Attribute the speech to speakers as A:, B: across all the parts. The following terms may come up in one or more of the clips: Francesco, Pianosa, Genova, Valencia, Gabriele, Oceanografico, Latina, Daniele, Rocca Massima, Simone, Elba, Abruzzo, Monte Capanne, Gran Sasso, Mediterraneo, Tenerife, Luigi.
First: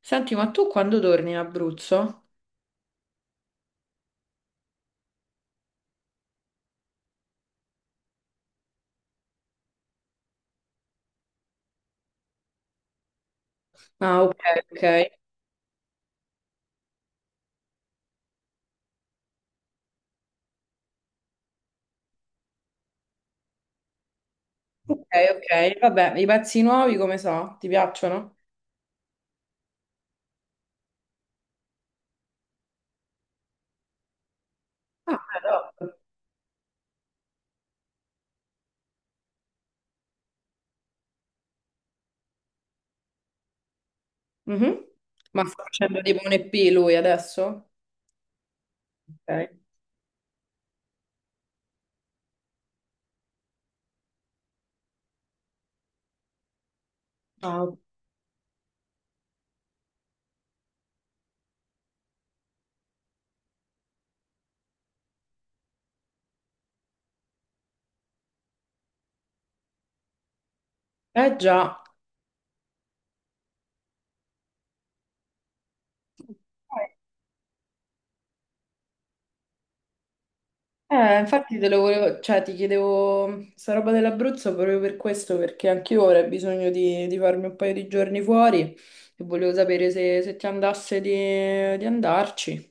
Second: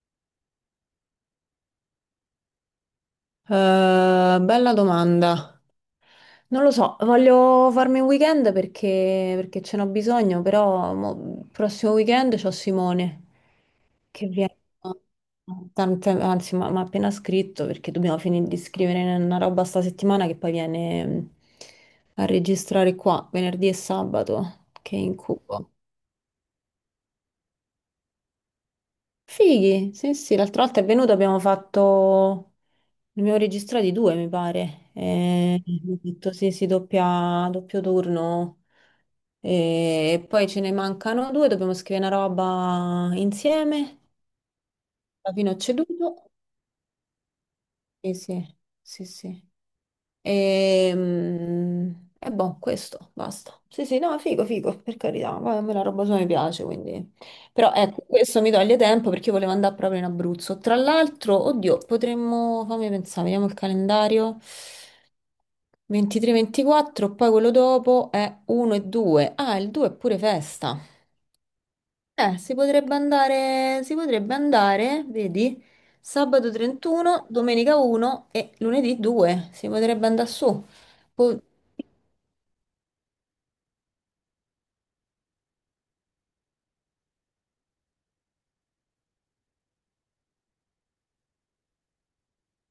A: Senti, ma tu quando torni in Abruzzo?
B: Bella domanda. Non lo so, voglio farmi un weekend perché ce n'ho bisogno, però il prossimo weekend c'ho Simone
A: Ah,
B: che
A: ok,
B: viene,
A: ok.
B: anzi mi ha appena scritto perché dobbiamo finire di scrivere una roba sta settimana che poi viene a registrare qua venerdì e sabato, che
A: Ok,
B: incubo.
A: ok. Vabbè, i pezzi nuovi come so? Ti piacciono?
B: Fighi, sì sì, l'altra volta è venuto, abbiamo fatto. Ne abbiamo registrati due, mi pare.
A: Ah, beh, top.
B: Ho detto sì, sì, doppia, doppio turno. E poi ce ne mancano due, dobbiamo scrivere una roba insieme.
A: Mhm.
B: Alla
A: Ma
B: fine ho
A: sta facendo tipo
B: ceduto.
A: un EP lui adesso?
B: Sì, sì, sì, sì.
A: Ok.
B: E, mm, e boh, questo, basta. Sì, sì, no, figo, figo, per carità. Poi a me la roba sua mi piace, quindi.
A: Ah,
B: Però
A: ok.
B: ecco, questo mi toglie tempo perché io volevo andare proprio in Abruzzo. Tra l'altro, oddio, potremmo. Fammi pensare, vediamo il calendario. 23-24, poi quello dopo è 1 e 2. Ah, il 2 è pure festa.
A: Eh già.
B: Si potrebbe andare, vedi, sabato 31, domenica 1 e lunedì 2. Si potrebbe andare su. Po-
A: Infatti te lo volevo, cioè ti chiedevo sta roba dell'Abruzzo proprio per questo, perché anch'io ora ho bisogno di farmi un paio di giorni fuori e volevo sapere se ti andasse di andarci.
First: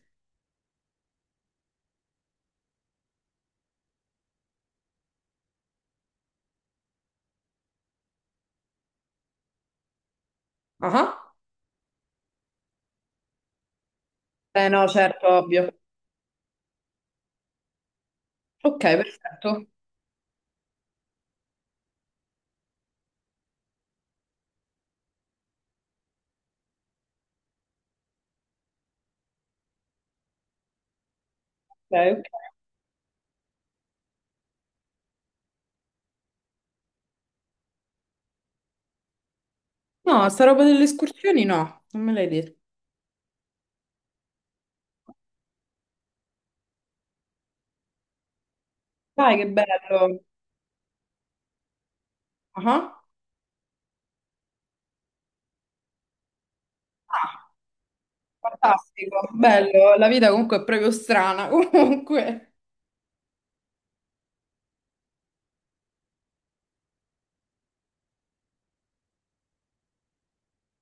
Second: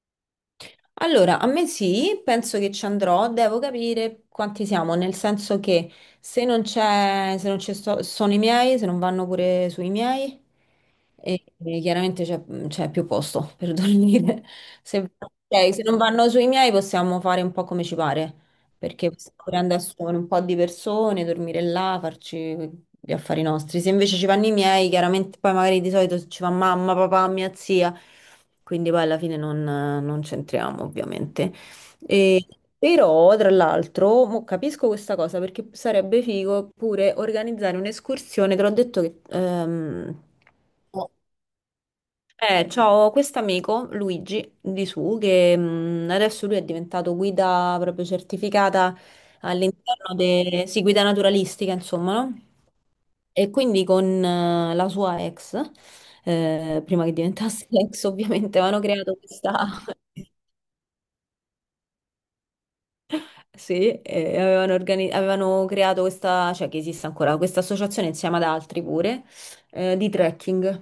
B: Allora, a me sì, penso che ci andrò, devo capire quanti siamo, nel senso che se non c'è, se non ci sto- sono i miei, se non vanno pure sui miei,
A: Ah, ah.
B: e chiaramente c'è più posto per dormire.
A: Eh no,
B: Se,
A: certo, ovvio.
B: ok, se non vanno sui miei possiamo fare un po' come ci pare
A: Ok,
B: perché stiamo
A: perfetto.
B: pure
A: Ok,
B: a assumere un po' di persone, dormire là, farci gli affari nostri. Se invece ci vanno i miei, chiaramente poi magari di solito ci va mamma, papà, mia zia, quindi poi alla fine non c'entriamo ovviamente.
A: ok.
B: E- però, tra l'altro, mo capisco questa cosa perché sarebbe figo pure organizzare un'escursione, te l'ho detto che,
A: No, sta roba delle escursioni no, non me l'hai detto.
B: c'ho questo amico, Luigi, di su, che adesso lui è diventato guida proprio certificata
A: Dai, che
B: all'interno
A: bello.
B: sì, guida naturalistica, insomma, no?
A: Ah,
B: E quindi con la sua ex, prima che
A: ah,
B: diventasse ex ovviamente, avevano creato
A: fantastico,
B: questa.
A: bello. La vita comunque è proprio strana, comunque.
B: Sì, avevano creato questa, cioè che esiste ancora, questa associazione insieme ad altri pure, di trekking.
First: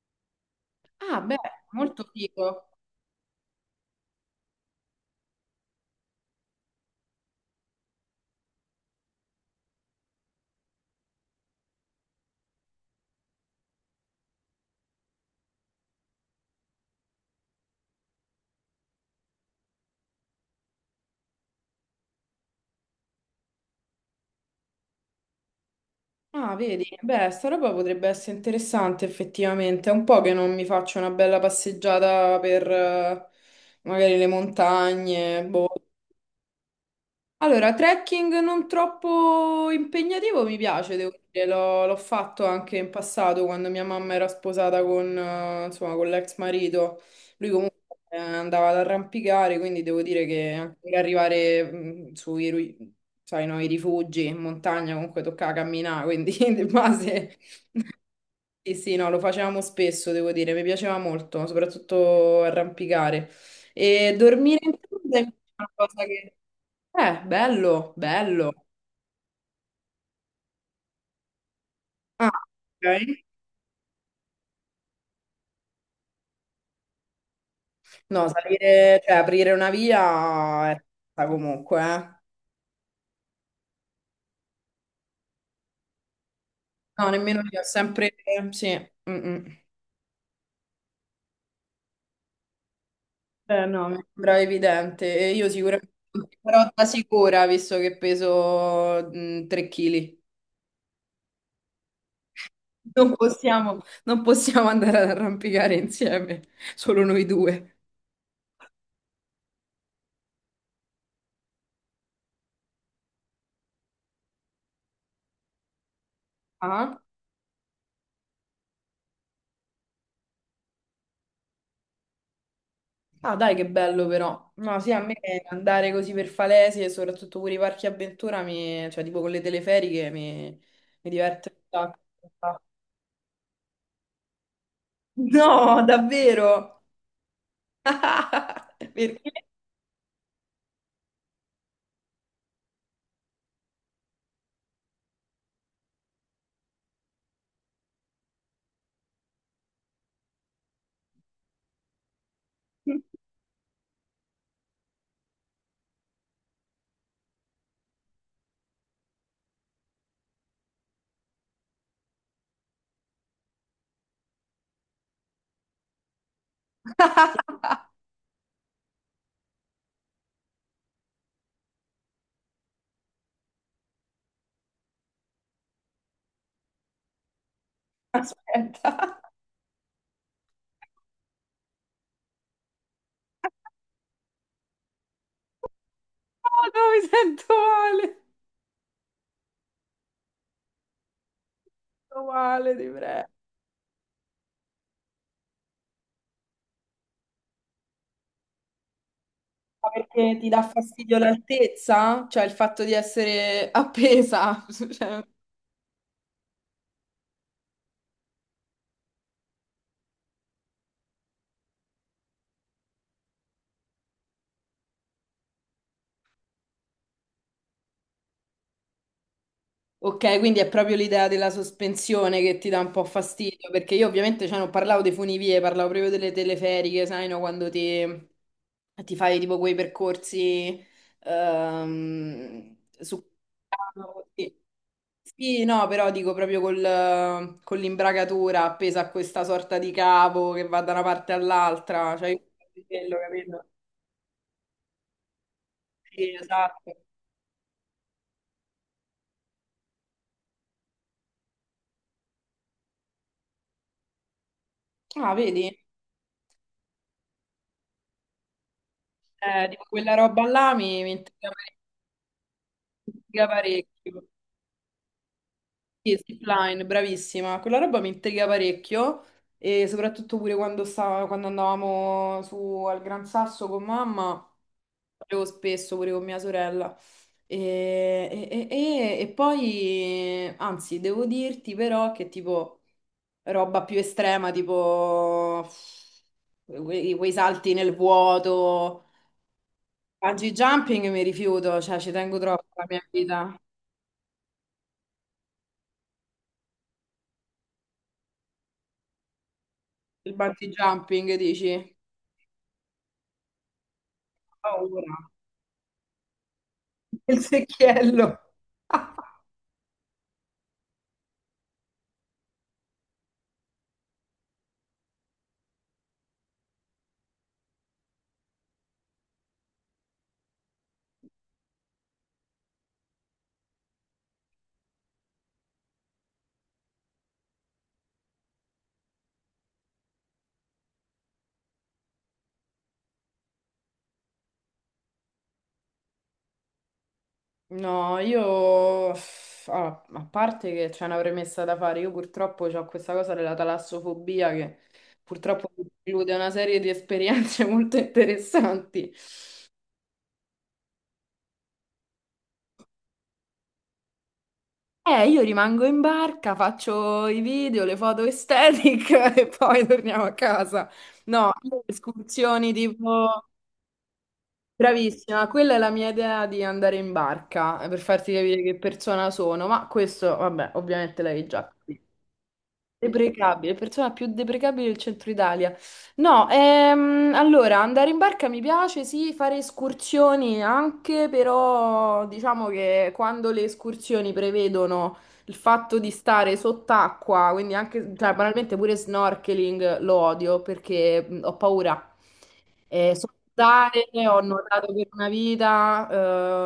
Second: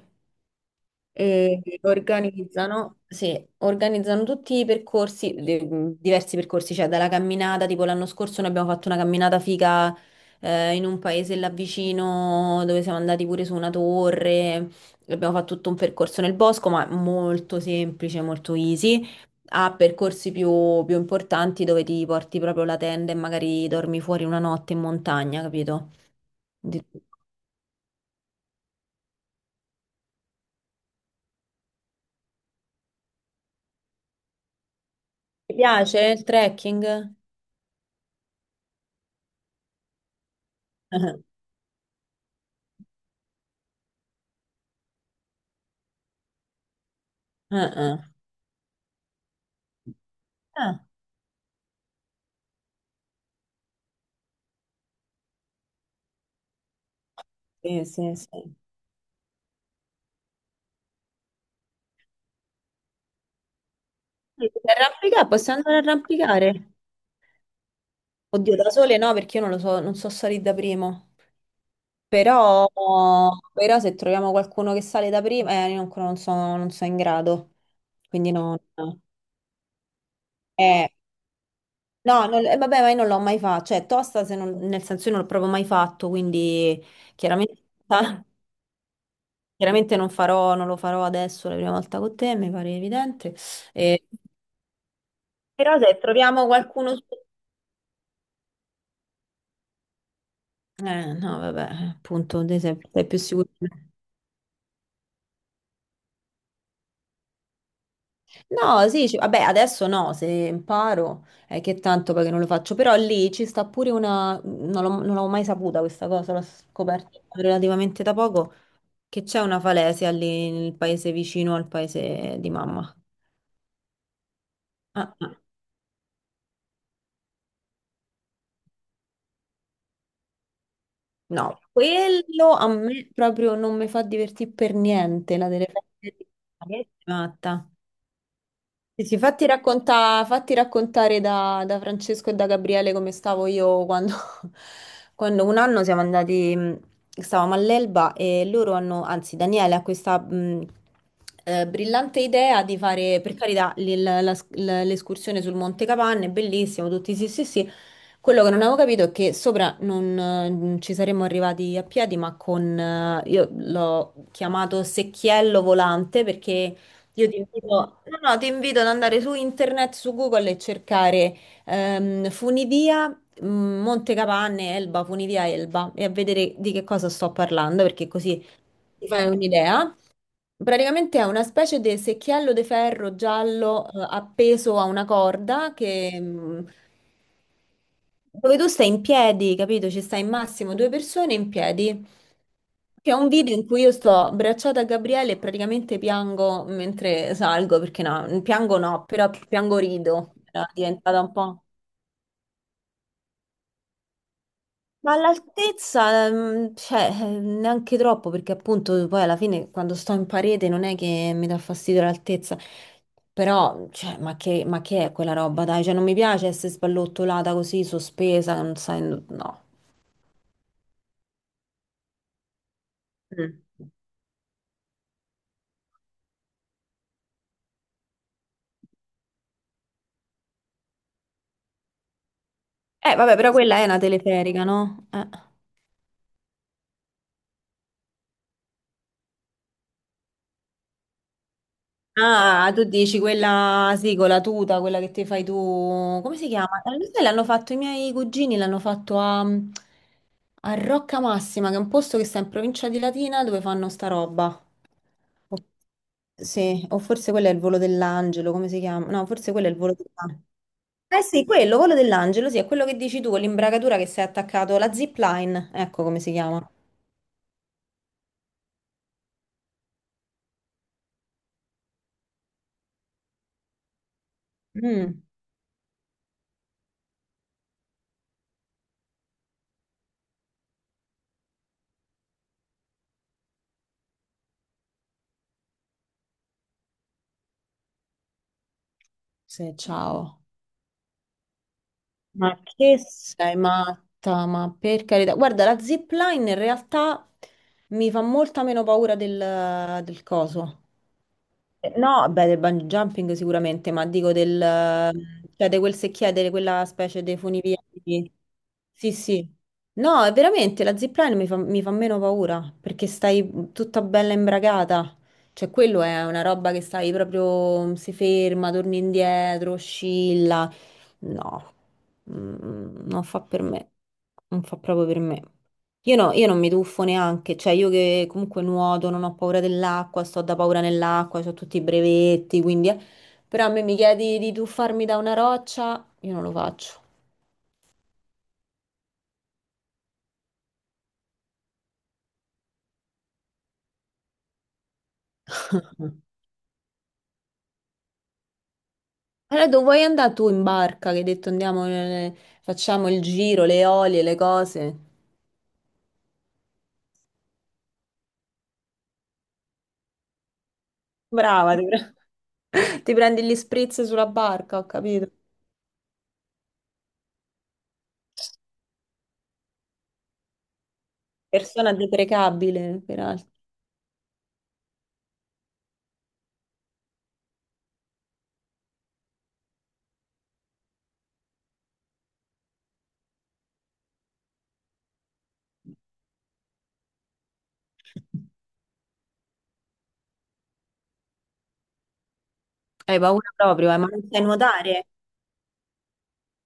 A: Ah, beh,
B: E
A: molto figo.
B: organizzano, sì, organizzano tutti i percorsi, diversi percorsi, cioè dalla camminata, tipo l'anno scorso noi abbiamo fatto una camminata figa in un paese là vicino dove siamo andati pure su una torre, abbiamo fatto tutto un percorso nel bosco, ma molto semplice, molto easy. A percorsi più importanti dove ti porti proprio la tenda e magari dormi fuori una notte in montagna, capito?
A: Ah,
B: Di-
A: vedi, beh, sta roba potrebbe essere interessante effettivamente. È un po' che non mi faccio una bella passeggiata per magari le montagne,
B: Ti
A: boh.
B: piace il trekking?
A: Allora, trekking non troppo impegnativo mi piace, devo dire, l'ho fatto anche in passato quando mia mamma era sposata con, insomma, con l'ex marito. Lui
B: Ah,
A: comunque
B: ah.
A: andava ad arrampicare, quindi devo dire che anche
B: Ah.
A: per arrivare sai, no, i rifugi in montagna comunque toccava camminare, quindi di base
B: Sì, sì, sì.
A: sì, sì, no, lo facevamo spesso, devo dire, mi piaceva molto, soprattutto arrampicare. E
B: Per
A: dormire in tenda è
B: Arrampicare, possiamo
A: una
B: andare a
A: cosa che...
B: arrampicare?
A: Bello,
B: Oddio,
A: bello.
B: da sole no, perché io non lo so, non so salire da primo.
A: Ah,
B: Però,
A: ok.
B: però se troviamo qualcuno che sale da primo, io ancora non sono in grado.
A: No,
B: Quindi no, no.
A: salire, cioè aprire una via è
B: Eh,
A: stata comunque, eh.
B: no, vabbè, ma io non l'ho mai fatto. Cioè, tosta, se non- nel senso io non l'ho proprio mai fatto, quindi
A: No, nemmeno
B: chiaramente,
A: io, ho sempre... Sì, mm, mm.
B: chiaramente non farò, non lo farò adesso la prima volta con te, mi pare evidente.
A: No, mi
B: Eh,
A: sembra evidente. E io
B: però
A: sicuramente
B: se troviamo
A: però da
B: qualcuno su.
A: sicura, visto che peso 3 kg.
B: No, vabbè, appunto, te sei
A: Non
B: più sicuro di
A: possiamo,
B: me.
A: non possiamo andare ad arrampicare insieme, solo noi due.
B: No, sì, vabbè, adesso no, se imparo è che tanto perché non lo faccio, però lì ci sta pure una, non l'ho non l'avevo mai saputa questa cosa, l'ho
A: Ah?
B: scoperta relativamente da poco, che c'è una falesia lì nel paese vicino al paese di mamma.
A: Ah, dai, che bello però. No, sì, a me
B: Ah, ah.
A: andare così per Falesi e soprattutto pure i parchi avventura, cioè tipo con le teleferiche, mi diverte un
B: No, quello
A: sacco.
B: a me proprio non mi fa divertire per niente, la
A: No,
B: telefase
A: davvero?
B: di matta. Sì, sì,
A: Perché?
B: fatti raccontare da Francesco e da Gabriele come stavo io quando, quando un anno siamo andati, stavamo all'Elba e loro hanno, anzi Daniele ha questa brillante idea di fare, per carità, l'escursione sul Monte Capanne, bellissimo, tutti sì sì sì, quello che non avevo capito è che sopra non ci saremmo arrivati a piedi, ma io l'ho chiamato secchiello volante perché io ti invito, no, no, ti invito ad andare su internet, su Google e cercare funivia Monte Capanne, Elba, funivia Elba e a vedere di che cosa sto parlando perché così
A: Aspetta.
B: ti fai un'idea. Praticamente è una specie di secchiello di ferro giallo appeso a una corda che,
A: Oh, no, mi sento male. Mi
B: dove tu stai in piedi, capito? Ci stai in massimo due persone in piedi.
A: sento male, ti
B: C'è
A: prego.
B: un video in cui io sto abbracciata a Gabriele e praticamente piango mentre salgo, perché no, piango no, però piango
A: Ma
B: rido.
A: perché ti dà
B: Era
A: fastidio
B: diventata un po'.
A: l'altezza? Cioè il fatto di essere appesa?
B: Ma
A: Cioè,
B: all'altezza, cioè, neanche troppo, perché appunto poi alla fine quando sto in parete non è che mi dà fastidio l'altezza, però, cioè, ma che è quella roba, dai? Cioè, non mi piace essere sballottolata così, sospesa, non sai. No.
A: ok, quindi è proprio l'idea della sospensione che ti dà un po'
B: Mm.
A: fastidio, perché io ovviamente cioè, non parlavo dei funivie, parlavo proprio delle teleferiche, sai, no? Quando ti fai tipo quei percorsi su...
B: Vabbè, però quella è una
A: Sì.
B: teleferica, no?
A: Sì, no, però dico proprio con l'imbragatura appesa a questa sorta di cavo che va da una parte all'altra, cioè io
B: Ah, tu
A: quello,
B: dici
A: capito?
B: quella, sì, con la tuta, quella che ti fai tu,
A: Sì,
B: come si chiama?
A: esatto.
B: Lo sai, l'hanno fatto i miei cugini, l'hanno fatto a Rocca Massima, che è un posto che sta in provincia di Latina dove fanno sta roba.
A: Ah,
B: O-
A: vedi?
B: sì, o forse quello è il volo dell'angelo, come si chiama? No, forse quello è il
A: Tipo
B: volo
A: quella
B: dell'angelo.
A: roba là mi, mi
B: Eh sì,
A: intriga pare-
B: quello, volo dell'angelo, sì, è quello che
A: mi
B: dici tu, con
A: intriga
B: l'imbragatura che
A: parecchio.
B: sei attaccato, la zipline, ecco
A: Sì,
B: come si chiama.
A: Zipline, bravissima. Quella roba mi intriga parecchio e soprattutto pure quando andavamo su al Gran Sasso con mamma,
B: Mm,
A: facevo spesso pure con mia sorella. E, e poi, anzi, devo dirti però che tipo roba più estrema, tipo quei salti nel vuoto,
B: sì, ciao.
A: bungee jumping mi rifiuto, cioè ci tengo
B: Ma
A: troppo alla
B: che
A: mia
B: sei
A: vita.
B: matta, ma per carità. Guarda, la zipline in realtà mi fa molta meno paura del
A: Il bungee
B: coso.
A: jumping dici?
B: No, beh, del bungee jumping sicuramente, ma dico del,
A: Ho paura.
B: cioè di quel secchiere, di quella specie di
A: Il
B: funivia.
A: secchiello.
B: Sì, sì. No, è veramente, la zipline mi fa meno paura, perché stai tutta bella imbragata. Cioè, quello è una roba che stai proprio, si ferma, torni indietro, oscilla. No, non fa per me. Non fa proprio per me. Io non mi tuffo neanche, cioè io che comunque nuoto, non ho paura dell'acqua, sto da paura nell'acqua, ho tutti i brevetti, quindi. Però a me mi chiedi di tuffarmi da una roccia, io non lo faccio.
A: No, io uff, ah, a parte che c'è una premessa da fare, io purtroppo ho questa cosa della talassofobia che purtroppo mi preclude una serie di esperienze molto interessanti.
B: Allora, dove vuoi andare tu in barca? Che hai detto andiamo, facciamo il giro, le olie, le cose.
A: Io rimango in barca, faccio i video, le foto aesthetic e poi torniamo a casa. No,
B: Brava,
A: io escursioni
B: ti
A: tipo.
B: prendi gli spritz sulla barca, ho capito.
A: Bravissima, quella è la mia idea di andare in barca per farti capire che persona sono, ma questo, vabbè, ovviamente l'avevi già
B: Persona
A: capito.
B: deprecabile, peraltro.
A: Deprecabile, persona più deprecabile del centro Italia. No, allora andare in barca mi piace, sì, fare escursioni anche, però diciamo che quando le escursioni prevedono il fatto di stare sott'acqua, quindi anche, cioè, banalmente pure snorkeling lo odio perché ho paura.
B: Hai
A: So
B: paura proprio,
A: nuotare,
B: ma non
A: ho
B: sai
A: nuotato per
B: nuotare?
A: una vita,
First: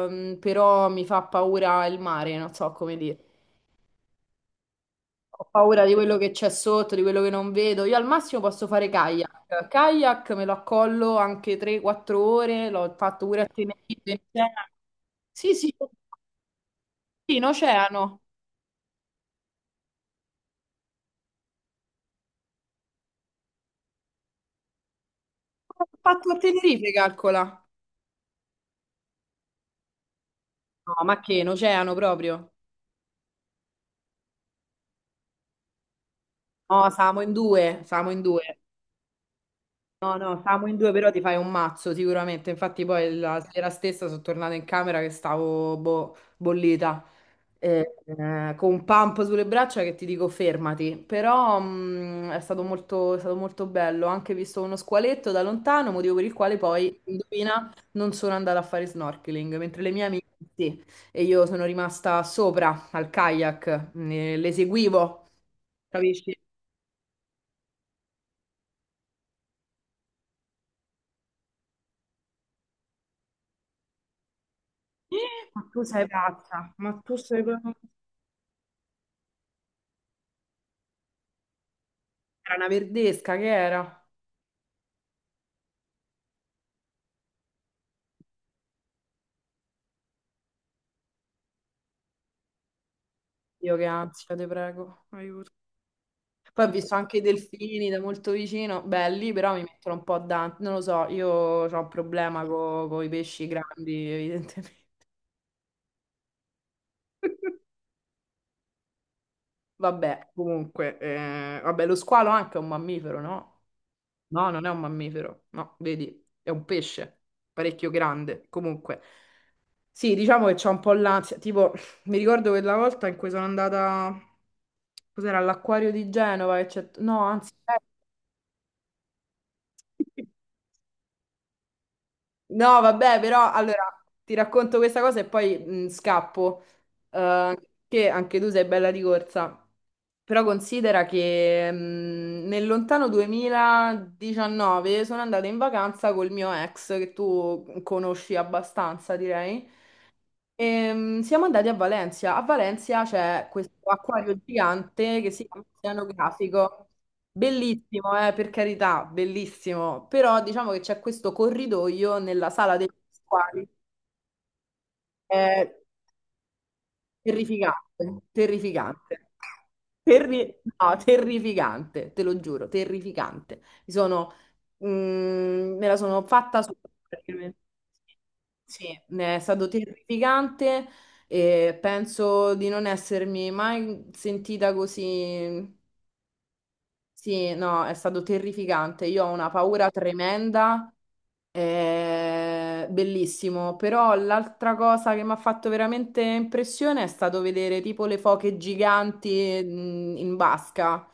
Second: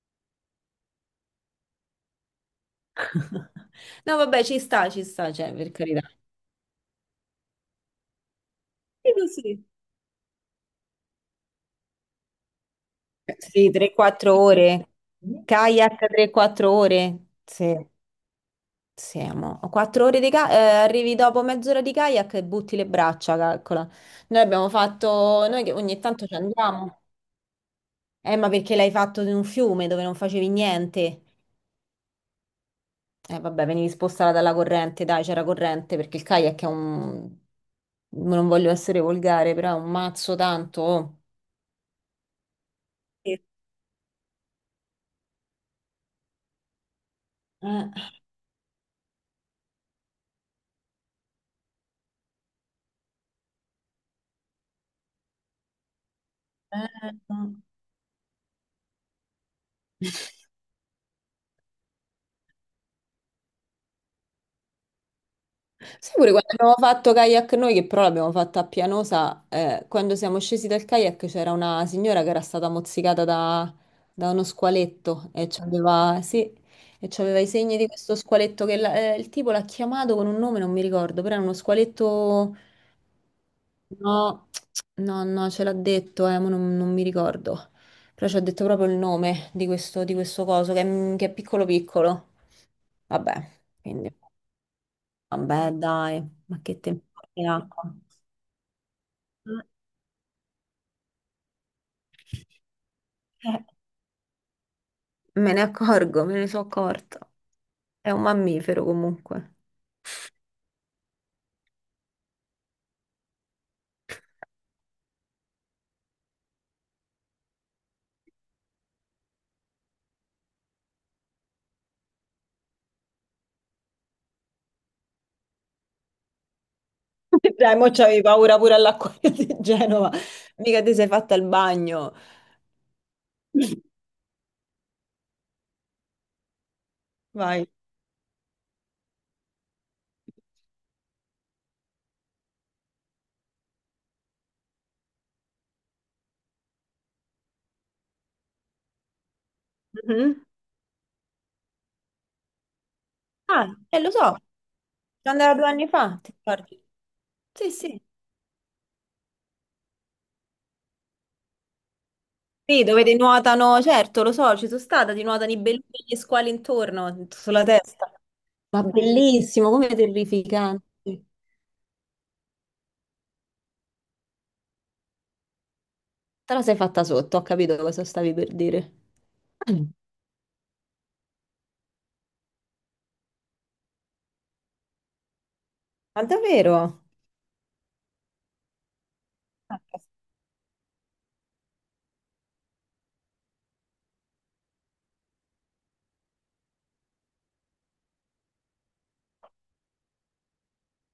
A: però mi fa paura il mare, non so come dire.
B: No, vabbè, ci sta,
A: Ho
B: cioè, per
A: paura di
B: carità.
A: quello che c'è sotto, di quello che non vedo. Io al massimo posso fare
B: Sì, così.
A: kayak. Kayak me lo accollo anche 3-4 ore, l'ho fatto pure a
B: Sì,
A: Tenerife, in
B: 3-4
A: oceano.
B: ore. Mhm.
A: Sì, sì,
B: Kayak 3-4 ore.
A: sì, in
B: Sì,
A: oceano.
B: sì, amo. 4 ore di kayak, arrivi dopo mezz'ora di kayak e butti le braccia, calcola. Noi abbiamo fatto, noi che
A: L'ho
B: ogni tanto
A: fatto
B: ci
A: a Tenerife,
B: andiamo.
A: calcola.
B: Ma perché l'hai fatto in un fiume dove non facevi
A: No, ma
B: niente?
A: che, in oceano proprio?
B: Vabbè, venivi spostata dalla corrente, dai, c'era corrente, perché il kayak è
A: No, siamo in
B: un.
A: due, siamo in
B: Non
A: due.
B: voglio essere volgare, però è un
A: No,
B: mazzo
A: no, stavamo in
B: tanto.
A: due, però
B: Oh.
A: ti fai un mazzo sicuramente. Infatti, poi
B: Sì.
A: la sera stessa sono tornata in camera che stavo boh, bollita.
B: Eh,
A: Con un pump sulle braccia che ti dico fermati. Però è stato molto bello. Ho anche visto uno squaletto da lontano, motivo per il quale
B: eh,
A: poi,
B: no.
A: indovina, non sono andata a fare snorkeling, mentre le mie amiche sì. E io sono rimasta sopra al kayak, le seguivo,
B: Sai pure
A: capisci?
B: quando abbiamo fatto kayak noi, che però l'abbiamo fatta a Pianosa, quando siamo scesi dal kayak c'era una signora che era stata mozzicata da uno squaletto e
A: Ma tu sei
B: c'aveva, sì,
A: pazza, ma
B: e
A: tu
B: c'aveva
A: sei
B: i
A: pazza.
B: segni di questo squaletto che il tipo l'ha chiamato con un nome, non mi ricordo, però era uno
A: Era
B: squaletto.
A: una verdesca che era.
B: No, no, no, ce l'ha detto, ma non mi ricordo. Però ci ha detto proprio il nome di questo, coso, che è piccolo piccolo. Vabbè,
A: Io che
B: quindi.
A: ansia, te prego, aiuto.
B: Vabbè, dai, ma
A: Poi ho
B: che
A: visto
B: tempo
A: anche i
B: è
A: delfini
B: acqua.
A: da molto vicino, belli, però mi
B: Eh,
A: mettono un po' a dante. Non lo so, io ho un problema con i pesci grandi, evidentemente.
B: me ne accorgo, me ne sono accorta. È un mammifero comunque.
A: Vabbè, comunque, vabbè, lo squalo anche è un mammifero, no? No, non è un mammifero, no, vedi, è un pesce, parecchio grande. Comunque, sì, diciamo che c'ho un po' l'ansia. Tipo, mi ricordo quella volta in cui sono andata, cos'era, all'acquario di Genova, no, anzi,
B: Dai,
A: eh,
B: mo c'avevi paura pure all'acquario di Genova. Mica ti sei fatta il bagno.
A: No, vabbè, però allora ti racconto questa cosa e poi scappo. Eh,
B: Vai.
A: che anche tu sei bella di corsa. Però considera che nel lontano 2019 sono andata in vacanza col mio ex, che tu conosci abbastanza, direi.
B: Mhm.
A: Siamo andati a Valencia. A Valencia c'è
B: Ah,
A: questo
B: e lo so,
A: acquario
B: ci
A: gigante che si
B: andavo
A: chiama
B: 2 anni fa, ti ricordi?
A: Oceanografico.
B: Sì, sì.
A: Bellissimo, per carità, bellissimo. Però diciamo che c'è questo corridoio nella sala
B: Sì,
A: degli
B: dove ti
A: squali.
B: nuotano, certo, lo so, ci sono stata, ti nuotano i
A: È
B: belli e gli squali intorno, sulla testa.
A: terrificante,
B: Ma
A: terrificante.
B: bellissimo, come terrificante.
A: No,
B: Te
A: terrificante, te lo giuro, terrificante. Me la sono fatta
B: la sei
A: sopra,
B: fatta sotto, ho
A: praticamente.
B: capito cosa stavi per
A: Sì,
B: dire.
A: è stato
B: Ah,
A: terrificante e penso di non essermi mai sentita così
B: ma davvero?
A: sì, no, è stato terrificante. Io ho una paura tremenda, bellissimo. Però l'altra cosa che mi ha fatto veramente impressione è stato vedere tipo le foche giganti, in basca.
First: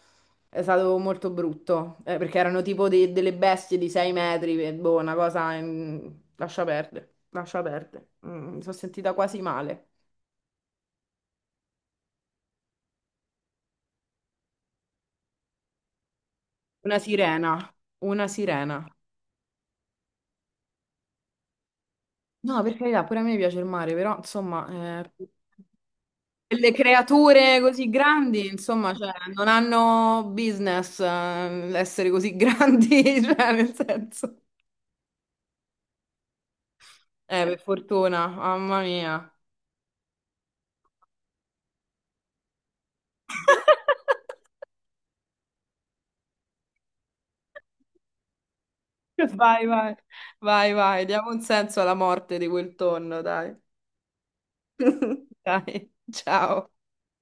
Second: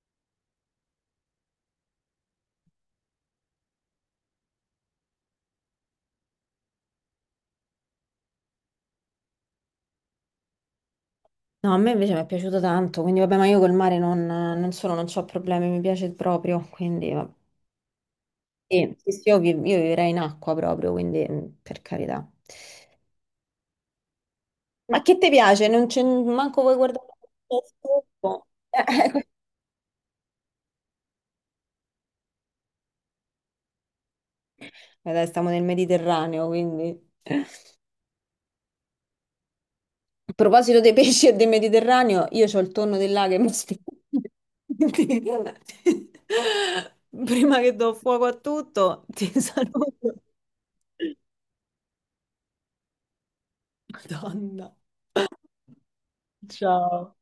A: È stato molto brutto, perché erano tipo delle bestie di 6 metri, e boh, una cosa... Lascia perdere, lascia perdere. Mi sono sentita quasi male.
B: No, a me invece mi è piaciuto tanto, quindi vabbè, ma io col mare non solo non ho problemi, mi piace proprio,
A: Una
B: quindi vabbè.
A: sirena, una sirena.
B: Sì, sì, sì, io vivrei in acqua proprio, quindi per carità.
A: No, per carità, pure a me piace il mare, però insomma...
B: Ma che ti piace? Non c'è manco
A: Delle
B: vuoi guardare
A: creature
B: il
A: così grandi,
B: tempo?
A: insomma, cioè, non hanno business essere così grandi, cioè, nel senso.
B: Dai, stiamo nel Mediterraneo, quindi. A
A: Per fortuna, mamma mia.
B: proposito dei pesci e del Mediterraneo, io ho il tonno del lago che mi aspetta. Quindi, prima che do fuoco a tutto, ti
A: Vai, vai,
B: saluto.
A: vai, vai, diamo un senso alla morte di quel tonno, dai.
B: Madonna.
A: Dai, ciao.
B: Ciao.